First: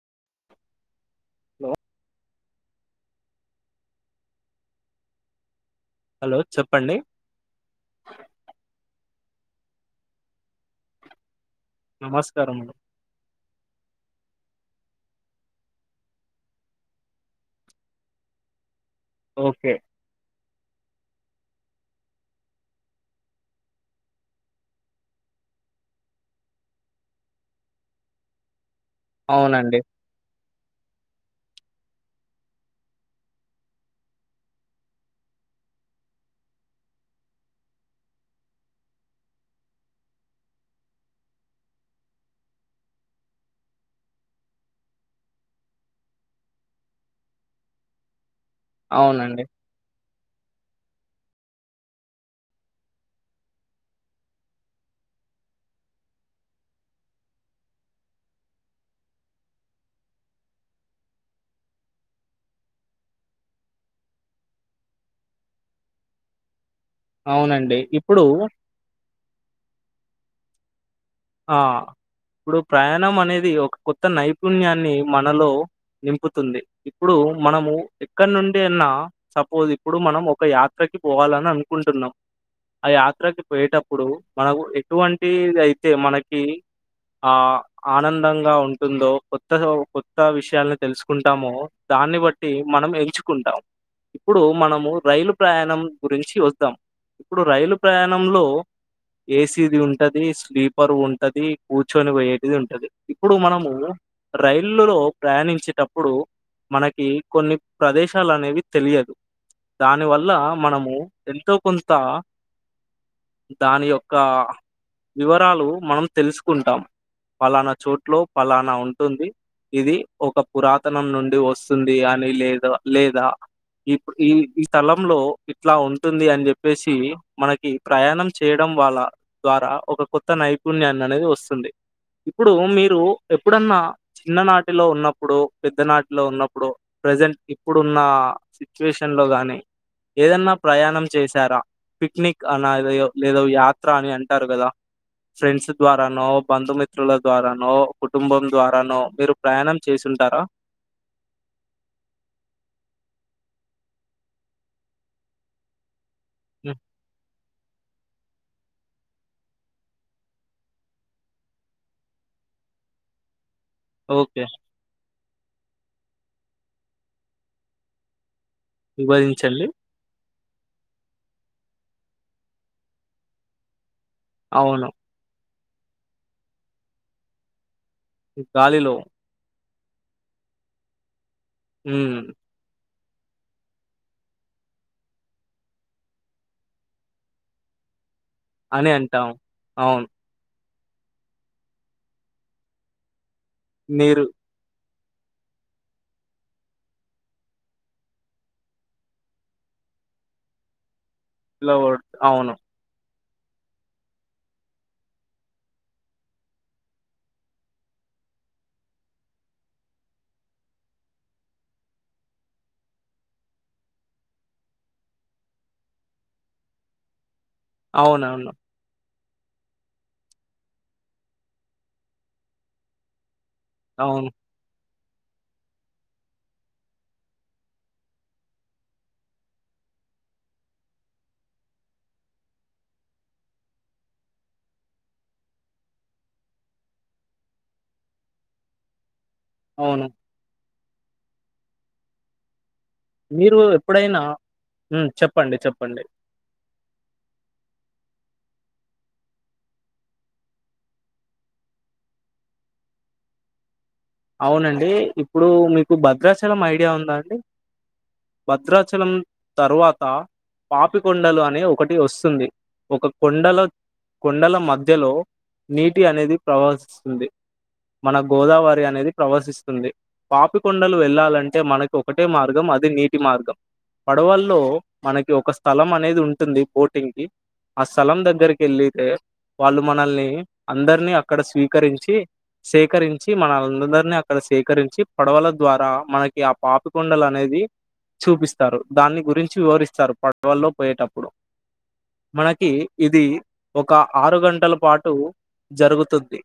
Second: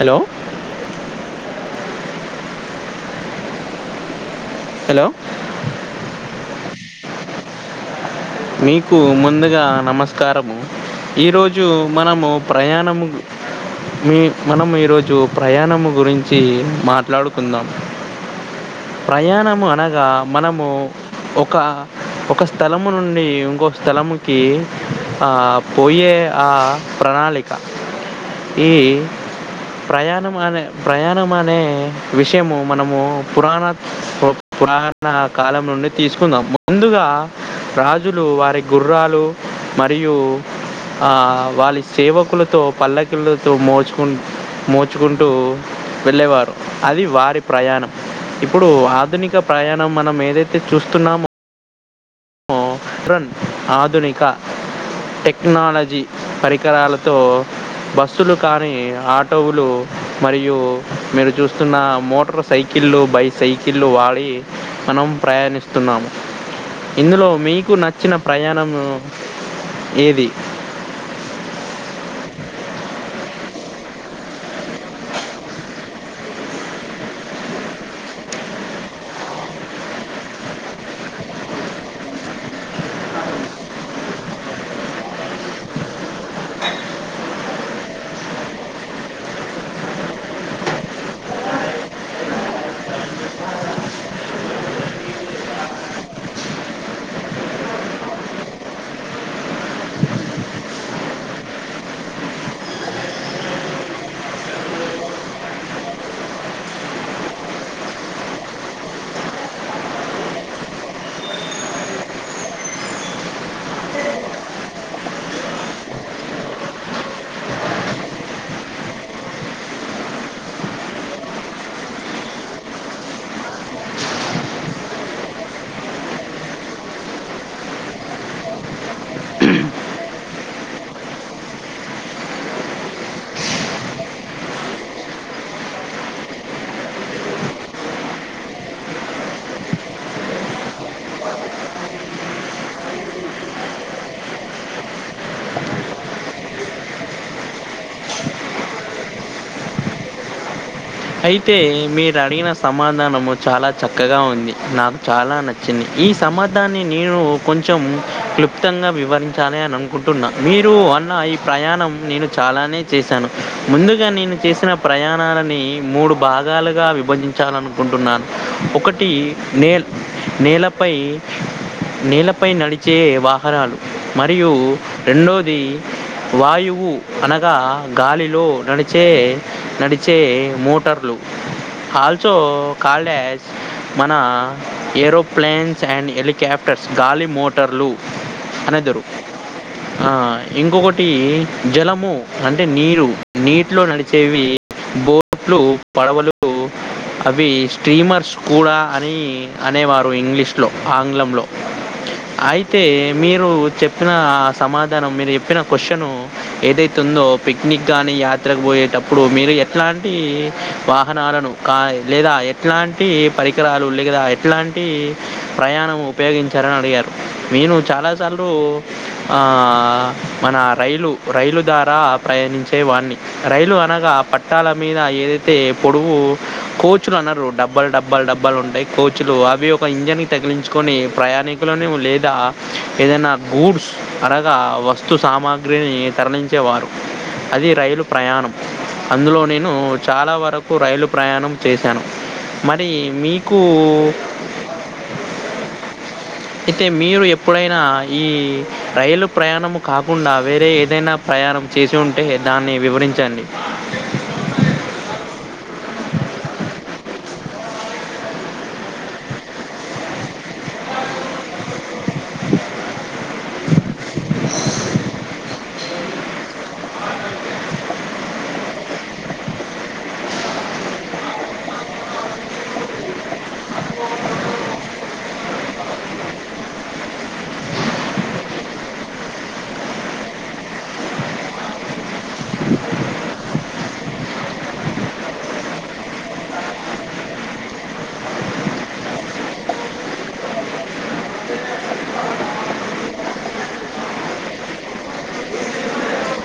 Hello లో hello hello చెప్పండి మీకు ముందుగా నమస్కారము ఈరోజు మనము నమస్కారం అండి ప్రయాణము గు మీ మనం ఈరోజు ప్రయాణం గురించి మాట్లాడుకుందాం ప్రయాణము ఓకే అనగా మనము ఒక ఒక స్థలము నుం డి ఇంకో స్థలముకి ఆ పోయే ఆ ప్రణాళిక. ఈ అవునండి ప్రయాణం అనే ప్రయాణం అనే విషయము మనము పురాణ పురాణ కాలం నుండి తీసుకుందాం ముందుగా రా జులు వారి గుర్రాలు మరియు ఆ వాళ్ళ సేవకులతో పల్లకిలతో మోచుకుం మోచుకుంటూ వెళ్ళేవారు అది వారి ప్రయాణం ఇప్పుడు ఆధునిక అవునండి ప్రయాణం మనం ఏదైతే చూస్తున్నామో మోడ్రన్ ఆధునిక టెక్నాలజీ పరికరాలతో బస్సులు కానీ ఆటోలు మరియు మీరు చూస్తున్న మోటర్ సైకిళ్ళు బై సైకిళ్ళు వాడి మనం ప్రయాణిస్తున్నాము ఇందులో మీకు అవునండి నచ్చిన ఇప్పుడు ప్రయాణం ఏది ఆ ఇప్పుడు ప్రయాణం అనేది ఒక కొత్త నైపుణ్యాన్ని మనలో నింపుతుంది ఇప్పుడు మనము ఎక్కడ నుండి అన్న సపోజ్ ఇప్పుడు మనం ఒక యాత్రకి పోవాలని అనుకుంటున్నాం ఆ యాత్రకి పోయేటప్పుడు మనకు ఎటువంటిదయితే మనకి ఆ ఆనందంగా ఉంటుందో కొత్తగా ఓ కొత్త విషయాలని తెలుసుకుంటామో దాన్ని బ ట్టే మనం ఎంచుకుంటాం ఉప్పుడు మనము రైలు ప్రయాణం గురించి చూద్దాం ఉప్పుడు రైలు ప్రయాణంలో ఏసీ ది ఉంటది స్లీ పరువుంటది కూర్చొని పోయేటిది ఉంటది ఉప్పుడు మనము రైలు లో ప్రయాణించేటప్పుడు మనకి కొన్ని ప్రదేశాలనేవి తెలియదు దాని వల్ల మనము ఎంతో కొంత దాని యొక్క టాలు మనం తెలుసుకుంటాం పలానా చోట్లో పలానా ఉంటుంది ఇది ఒక పురాతనం నుండి వస్తుంది అని లేదా లేదా ఈ ఈ ఈ స్థలంలో ఇట్లా ఉంటుంది అని చెప్పేసి మనకి ప్రయాణం చేయడం వల్ల ద్వారా ఒక కొత్త నైపుణ్యాన్ని అనేది వస్తుంది ఉప్పుడు మీరు ఎప్పుడన్నా చిన్ననాటిలో ఉన్నప్పుడు పెద్దనాటిలో ఉన్నప్పుడు ప్రజెంట్ ఇప్పుడున్న సిచ్యువేషన్ లో గానీ ఏదన్నా ప్రయాణం చేశారా పిక్నిక్ అనాదయో ఏదో యాత్ర అని అంటారు కదా ఫ్రెండ్స్ ద్వారానో బంధుమిత్రుల ద్వారానో కుటుంబం ద్వారానో మీరు ప్రయాణం చేసుంటారా అయితే మీరడిగిన సమాధానము చాలా చక్కగా ఉంది నా చాలా నచ్చింది ఈ హ్మ్. సమ్మతాన్ని నేను కొంచెం క్లుప్తంగా వివరించాలి అని అనుకుంటున్నా మీరు అన్న ఈ ప్రయాణం నేను చాలానే చేశాను ముందుగా నేను ఓకే చేసిన ప్రయాణాలని మూడు భాగాలుగా విభజించాలనుకుంటున్నాను ఒకటి విభజించండి నే నేలపై నేలపై నడిచే వాహనాలు మరియు అవును రెండోది వాయువు అనగా గాలిలో గాలిలో నడిచే నడిచే మోటార్లు ఉమ్ ఆల్ చో కాలేజ్ మన ఏరోప్లైన్స్ అండ్ హెలికేప్టర్స్ గాలి మో టర్లు అని అనెదరు అంటాం అవును ఆ ఇంకొకటి జలము అంటే నీరు నీటిలో మీరు నడిచేవి బో ర్లు పడవలు అవి స్టీమర్స్ కూడా అని అనేవారు ఇంగ్లీష్ లో ఆంగ్లంలో లో అవును తే మీరు చెప్పిన ఆ సమాధానం మీరు చెప్పిన కొసను ఏదైతో ఉందో పిక్నిక్ గానీ యాత్రకు పోయేటప్పుడు మీరు ఎట్లా ఈ వాహనాలను కాయ్ లేదా ఎట్లాంటి పరికరాలు ఉంది కదా లేదా ఎట్లా టి ప్రయాణం ఉపయోగించారని అడిగారు నేను చాలాసార్లు అవునవును ఆ మన రైలు రైలు దారా ప్రయాణించేవాన్ని రైలు అనగా అవును పట్టాల మీదా ఏదైతే పొడువు కోచులనరూ డబ్బాల్ డబ్బాల్ డబ్బాలుంటాయి కోచ్లు అవి ఒక ఇంజన్ కు తగిలించుకొని ప్రయాణికులను లేదా ఏదన్న గూడ్స్ అనగా వస్ స్తు సామాగ్రిని తరలించేవారు అది రైలు ప్రయాణం అందులోని ను అవును చాలా వరకు రైలు ప్రయాణం చేసాను మరి మీరు మీకూ ఎప్పుడైనా ఉమ్ చెప్పండి చెప్పండి యితే మీరు ఎప్పుడైనా ఈ రైలు ప్రయాణము కాకుండా వేరే ఏదైనా పయానం చేసి ఉంటే దాన్ని వివరించండి అవునండి ఇప్పుడు మీకు భద్రాచలం ఐడియా ఉందా అండి భద్రాచలం తరువాత పాపికొండలు అనే ఒకటి ఓస్తుంది ఒక కొండలో కొండల మధ్యలో నీటి అనేది ప్రవసిస్తుంది మన గోదావరి అనేది ప్రవసిస్తుంది పాపికొండలు వెళ్లాలంటే మనకి ఒకటే మార్గం అది నీటి మార్గం పడవల్లో మనకి ఒక స్థలం అనేది ఉంటుంది బోటింగ్ కి ఆ స్థలం దగ్గరికేళ్ళితే వాళ్ళు మనల్ని అందరినీ అక్కడ స్వీకరించి సేకరించి మనల్ అందరిని అక్కడ సేకరించి పడవల ద్వారా మనకి ఆ పాపికొండల్ అనేది చూపిస్తారు దాని గురించి వివరిస్తారు పట్ వల్లో పోయేటప్పుడు మనకి ఇది ఒక ఆరు గంటల పాటు జరుగుతుద్ది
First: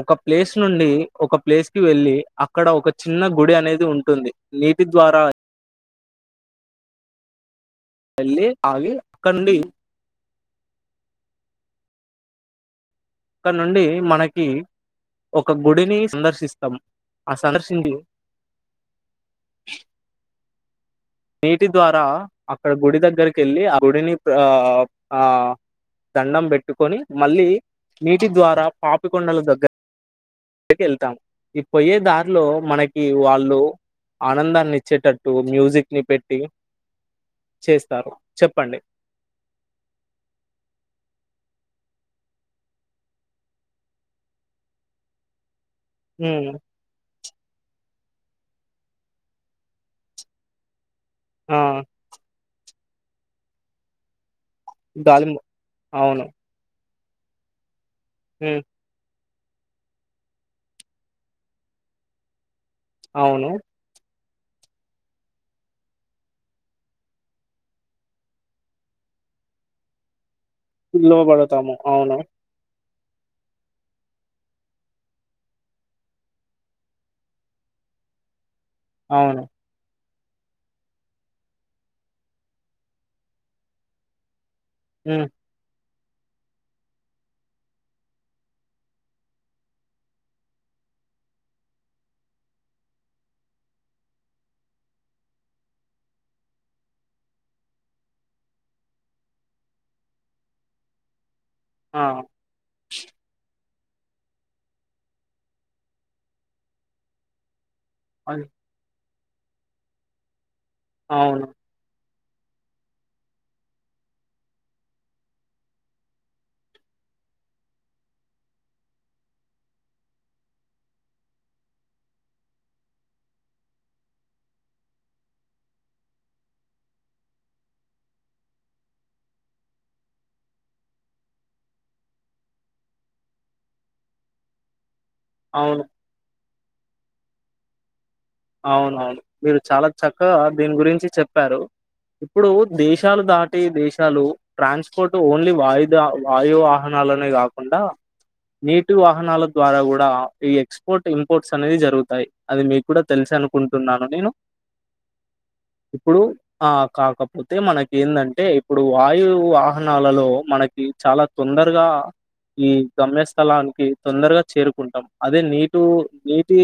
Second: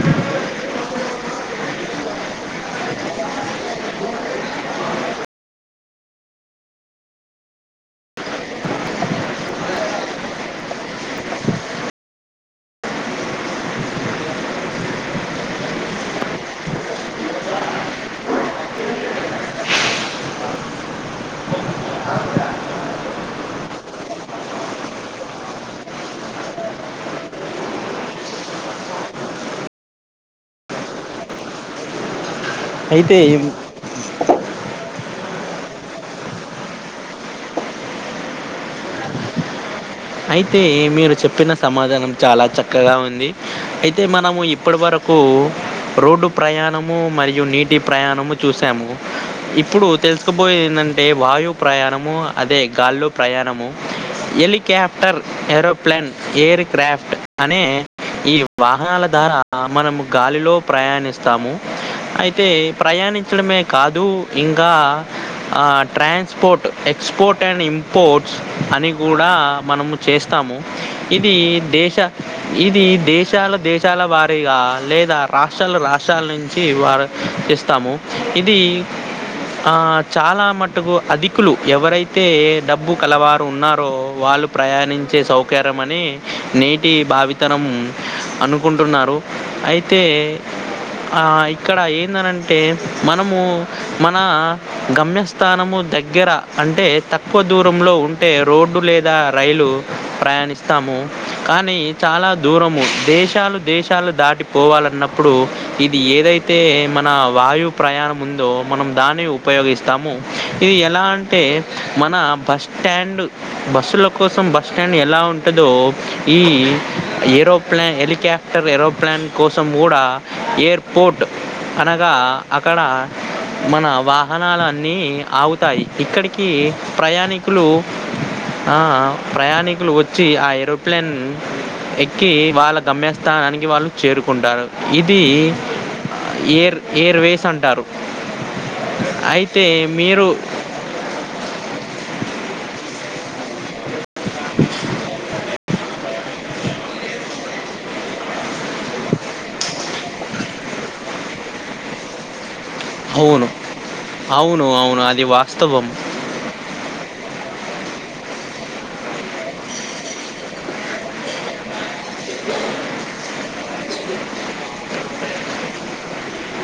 ఒక ప్లేస్ నుండి ఒకప్ ప్లేస్కి వెళ్ళి అక్కడ ఒక చిన్న గుడి అనేది ఉంటుంది నీటి ద్వారా ఎల్లీ ఆగి అక్కనుండి అక్కనుండి మనకి ఒక గుడిని సందర్శిస్తాం ఆ సందర్శింది నీటి ద్వారా అక్కడ గుడి దగ్గరకేళ్ళి ఆ గుడిని ఆప్ అ దండం బేట్టుకొని మళ్ళీ నీటి ద్వారా పాపికొండల దగ్గ క్కకేళ్తామ్ ఈ పోయే దారిలో మనకి అయితే వాళ్ళు ఆనందాన్నిచ్చేటట్టు మ్యూజిక్ ని పెట్టి చేస్తారు చెప్పండి అయితే మీరు చెప్పిన సమాధానం చాలా చక్కగా ఉంది అయితే మనము ఇప్పడి వరం కు రోడ్డు ఉమ్, ప్రయాణం ము మరియు నీటి ప్రయాణము చూసాము ఇప్పుడు తెలుస్కుబోయిందేన్ టె వాయు ఆ ప్రయాణము అదే గాల్లో ప్రయాణము ఎలి క్యాప్టర్ గాలి ఏరోప్లేన్ అవును ఎయిర్ క్రాఫ్ట్ అనే ఈ హ్మ్. వాహనాల దారా ఆ మనము గాలిలో ప్రయాణిస్తాము అయితే అవును. ప్రయాణించడమే క్ కాదు ఇంగా ఆ ట్రాన్స్పోర్ట్ ఎక్స్పోర్ట్ అండ్ ఇం పోర్ట్స్ అని గూడా మనము చేస్తాము ఇది లోబడతాము. దేశ అవును. ఇది దేశాల దేశాల వారీగా లేదా రాష్ట్రాలు రాష్ట్రాల నుంచి వార్ ఇస్తాము ఇది అవును ఆ చాలా మటుకు అధికులు ఎవరైతే డబ్బు కలవారు ఉన్నారో వాళ్ళు ప్రయాణించే హ్మ్. సౌకార్య మని నేటి భావితరం అనుకుంటున్నారు అయితే ఆ ఇక్కడ ఏందనంటే మనము మన గమ్యస్ స్థానము దగ్గర అంటే తక్కువ దూరంలో ఉంటే రోడ్డు లేదా రైలు ప్రయాణిస్తాము కానీ ఆ! చాలా దూరము దేశాలు దేశాలు దాటిపోవాలన్నప్పుడు ఇది ఏదైతే మన వాయు అది ప్రయాణముందో మనం దాన్ని ఉపయోగిస్తాము ఇది ఎలా అంటే అవును. మన బస్ స్టాండు బస్సులో కోసం బస్ స్టాండేలా ఉంటదో ఈ ఏరోప్లేన్ ఎలికాఫ్ క్టర్ ఏరోప్లాన్ కోసం ఊడా ఎయిర్పోర్ట్ అనగా అక్కడ మన వాహనలన్నీ ఆవుతాయి ఇక్కడ్కి ప్రయాణికులు ఆ ప్రయాణికులు ఓచ్చి ఆ ఏరోప్లేన్ ఎక్కి వాళ్ళ గమ్యస్థానానికి వాళ్ళు చేరుకుంటారు. ఇది అవును. ఎర్ ఎర్ వేసంటారు. అవునవును మీరు చాలా మీరు చక్కగా దీని గురించి చెప్పారు. ఇప్పుడు దేశాలు దాటి దేశాలు ట్రాన్స్పోర్ట్ ఓన్లీ వాయిద వాయువా. వాహనాలునే కాకుండా నీటి వాహనాల ద్వారా కూడా ఈ ఎక్స్పోర్ట్ ఇంపోర్ట్స్ అనేది జరుగుతాయి అది మీకు కూడా. అవును తెల్సనుకుంటున్నాను నేను అవును అవును అది వాస్తవం. ఇప్పుడు. ఆ కాకపోతే మనకేందంటే ఇప్పుడు వాయు వాహనాలలో మనకి చాలా. తొందరగా. ఈ గమ్యస్థలానికి తొందర్గా చేరుకుంటాం అదే నీటు నీ. టి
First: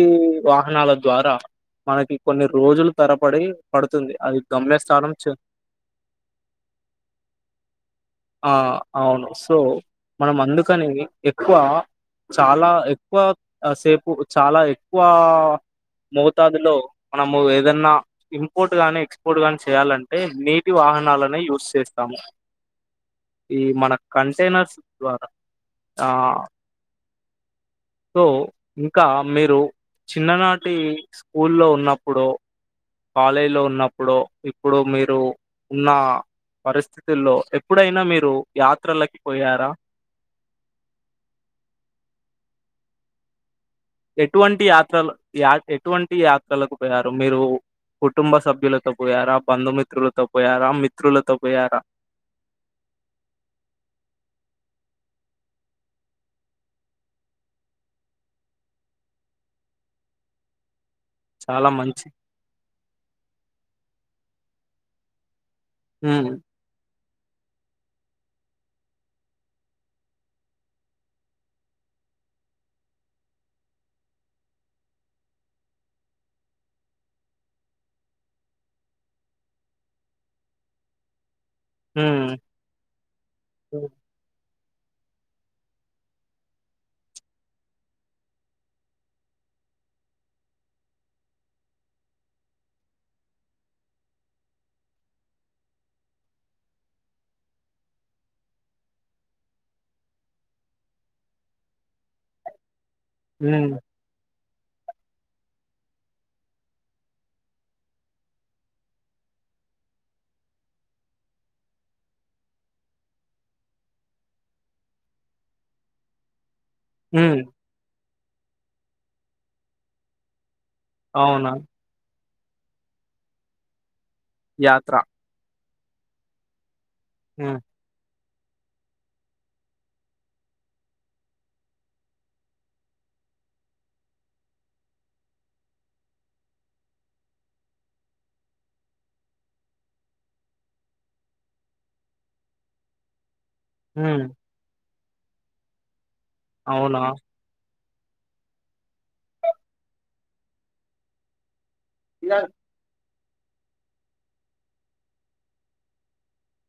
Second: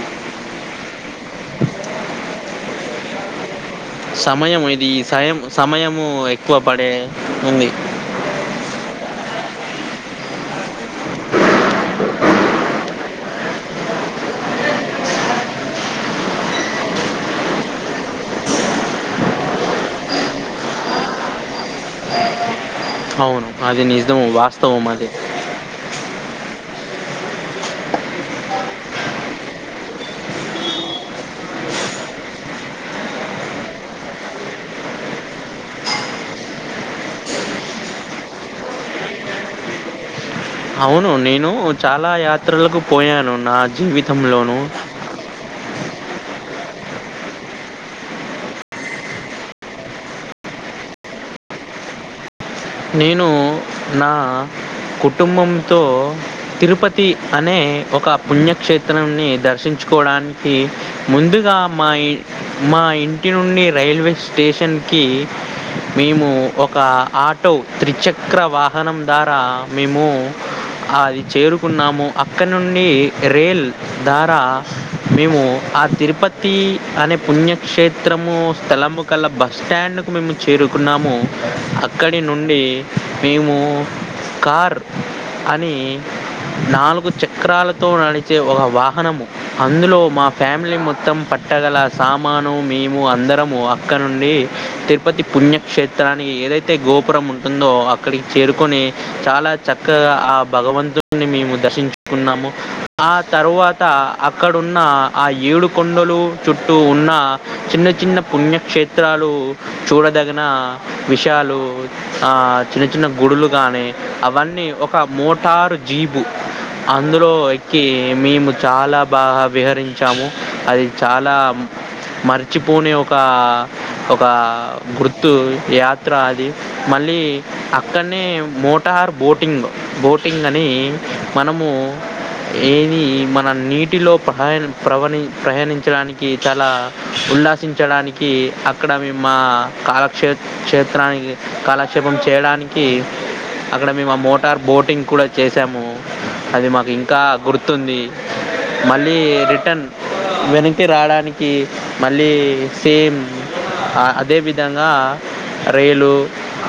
వాహనాల ద్వారా మనకి కొన్ని రోజులు తరపడి. సమయం ఇది ఈ సయం సమయము ఎక్కువ పడే ఉంది. ఆ అవును సో మనం అందుకనే ఎక్కువ. చాలా ఎక్కువ సేపు చాలా ఎక్కువా. మోతాదులో మనము ఏదన్నా. ఇంపోర్ట్ గాని ఎక్స్పోర్ట్ గానీ చేయాలంటే నీటి వాహనాలనే యూస్ చేస్తాము. అవును ఈ అది మన నిజం కంటైనర్స్ వాస్తవం అది. ద్వారా ఆ సో ఇంకా మీరు చిన్ననాటి స్కూల్లో ఉన్నప్పుడు. కాలేజ్లో ఉన్నప్పుడో ఇప్పుడు మీరు ఉన్న. పరిస్థితుల్లో ఎప్పుడైనా మీరు యాత్రలకి పోయారా. అవును నేను చాలా యాత్రలకు పోయాను నా జీవి. ఎటువంటి యాత్రలు యా ఎటువంటి యాత్రలకు పోయారు మీరు. కుటుంబ సభ్యులతో పోయారా బంధుమిత్రులతో పోయారా మిత్రులతో పోయారా. నేను నా కుటుంబంతో. తిరుపతి అనే ఒక పుణ్యక్షేత్రాన్ని దర్శించుకోడానికి. ముందుగా చాలా మా మంచి ఇ మా ఇంటి నుండి రైల్వే స్టేషన్కి. మేము హ్మ్ ఒక ఆ. ఆటో త్రిచక్ర వాహనం ద్వారా మేము. అది చేరుకున్నాము అక్కడినుండి రైల్ ద్వారా. మేము ఆ తిరుపతి అనే పుణ్యక్షేత్రము స్థలము. కళ్ళా బస్ స్టాండ్కు మేము చేరుకున్నాము. అక్కడి హ్మ్ నుండి మేము కార్. అని నాలుగు చక్రాలతో నడిచే ఒ వాహనము. అందులో మా ఫ్యామిలీ మొత్తం పట్టగల సామాను మేము అందరము అక్కడినుండి. తిరుపతి పుణ్యక్షేత్రాని ఏదైత్తే. తే గోపురం ఉంటుందో అక్కడికి చేరుకొని చాలా చక్కగా ఆ భగవంతు. మేము దర్శించుకున్నాము ఆ హ్మ్ తరువాత‌. అక్కడున్న ఆ ఏడు కొండలు చుట్టూ ఉన్న చిన్న చిన్న పుణ్యక్షేత్రాలు. చూడదగిన విష. క్యాలు ఆ చిన్న చిన్న గుడులు గాని అవన్నీ ఒక మోటారు జీబు అందులో. హ్మ్ కి మేము చాలా బాగా విహరించాము అది చాలా. అవునా మర్చిపోని ఒక ఒక యాత్ర గుర్తు యా త్రా అది మళ్ళీ. హ్మ్ కాన్నీ మోటార్ బోటింగ్ బోటింగ్ అని మనము. ఏది మన నీటిలో ప్ర ప్రవణి ప్రయాణించడానికి చాలా ఉల్లాస్ చించడానికి అక్కడ మే మా కాలక్షేే క్షేే ప్రయి కాలక్షేపం చేయ్డానికి అక్కడ మేము ఆ హ్మ్ మో టర్ బోటింగ్ కూడా చేసాము అది మాక్ అవునా ఇంకా గు తుంది మల్లీ రిటర్న్ వెనక్కి రావ్డానికి కి మళ్ళీ సేమ్ అదే విధంగా రైలు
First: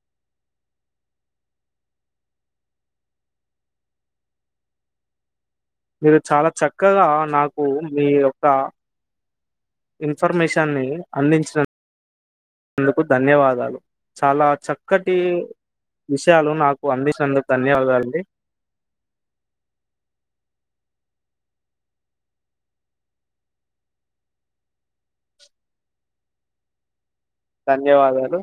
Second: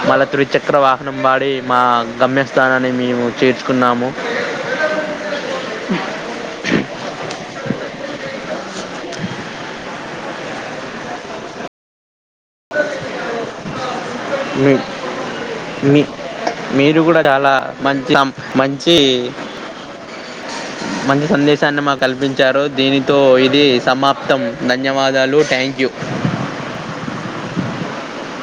మళ్ళా త్రి చక్ర వాహనం వాడి మా గమ్యస్థానాన్ని మేము చేర్చుకున్నాము మీరు చాలా చక్కగా నాకు మీ యొక్క ఇన్ఫర్మేషన్ని అందించినందుకు ధన్యవాదాలు చాలా చక్కటి మీ విషయాలు నాకు మీరు కూడా అందించ్నందుకు చాలా మంచి ధన్యవాదాలండి సం- మంచి మంచి సందేశాన్ని మాక్ కల్పించారు దీనితో ఇది సమాప్తం ధన్యవాదాలు థ్యాంక్ యూ ధన్యవాదాలు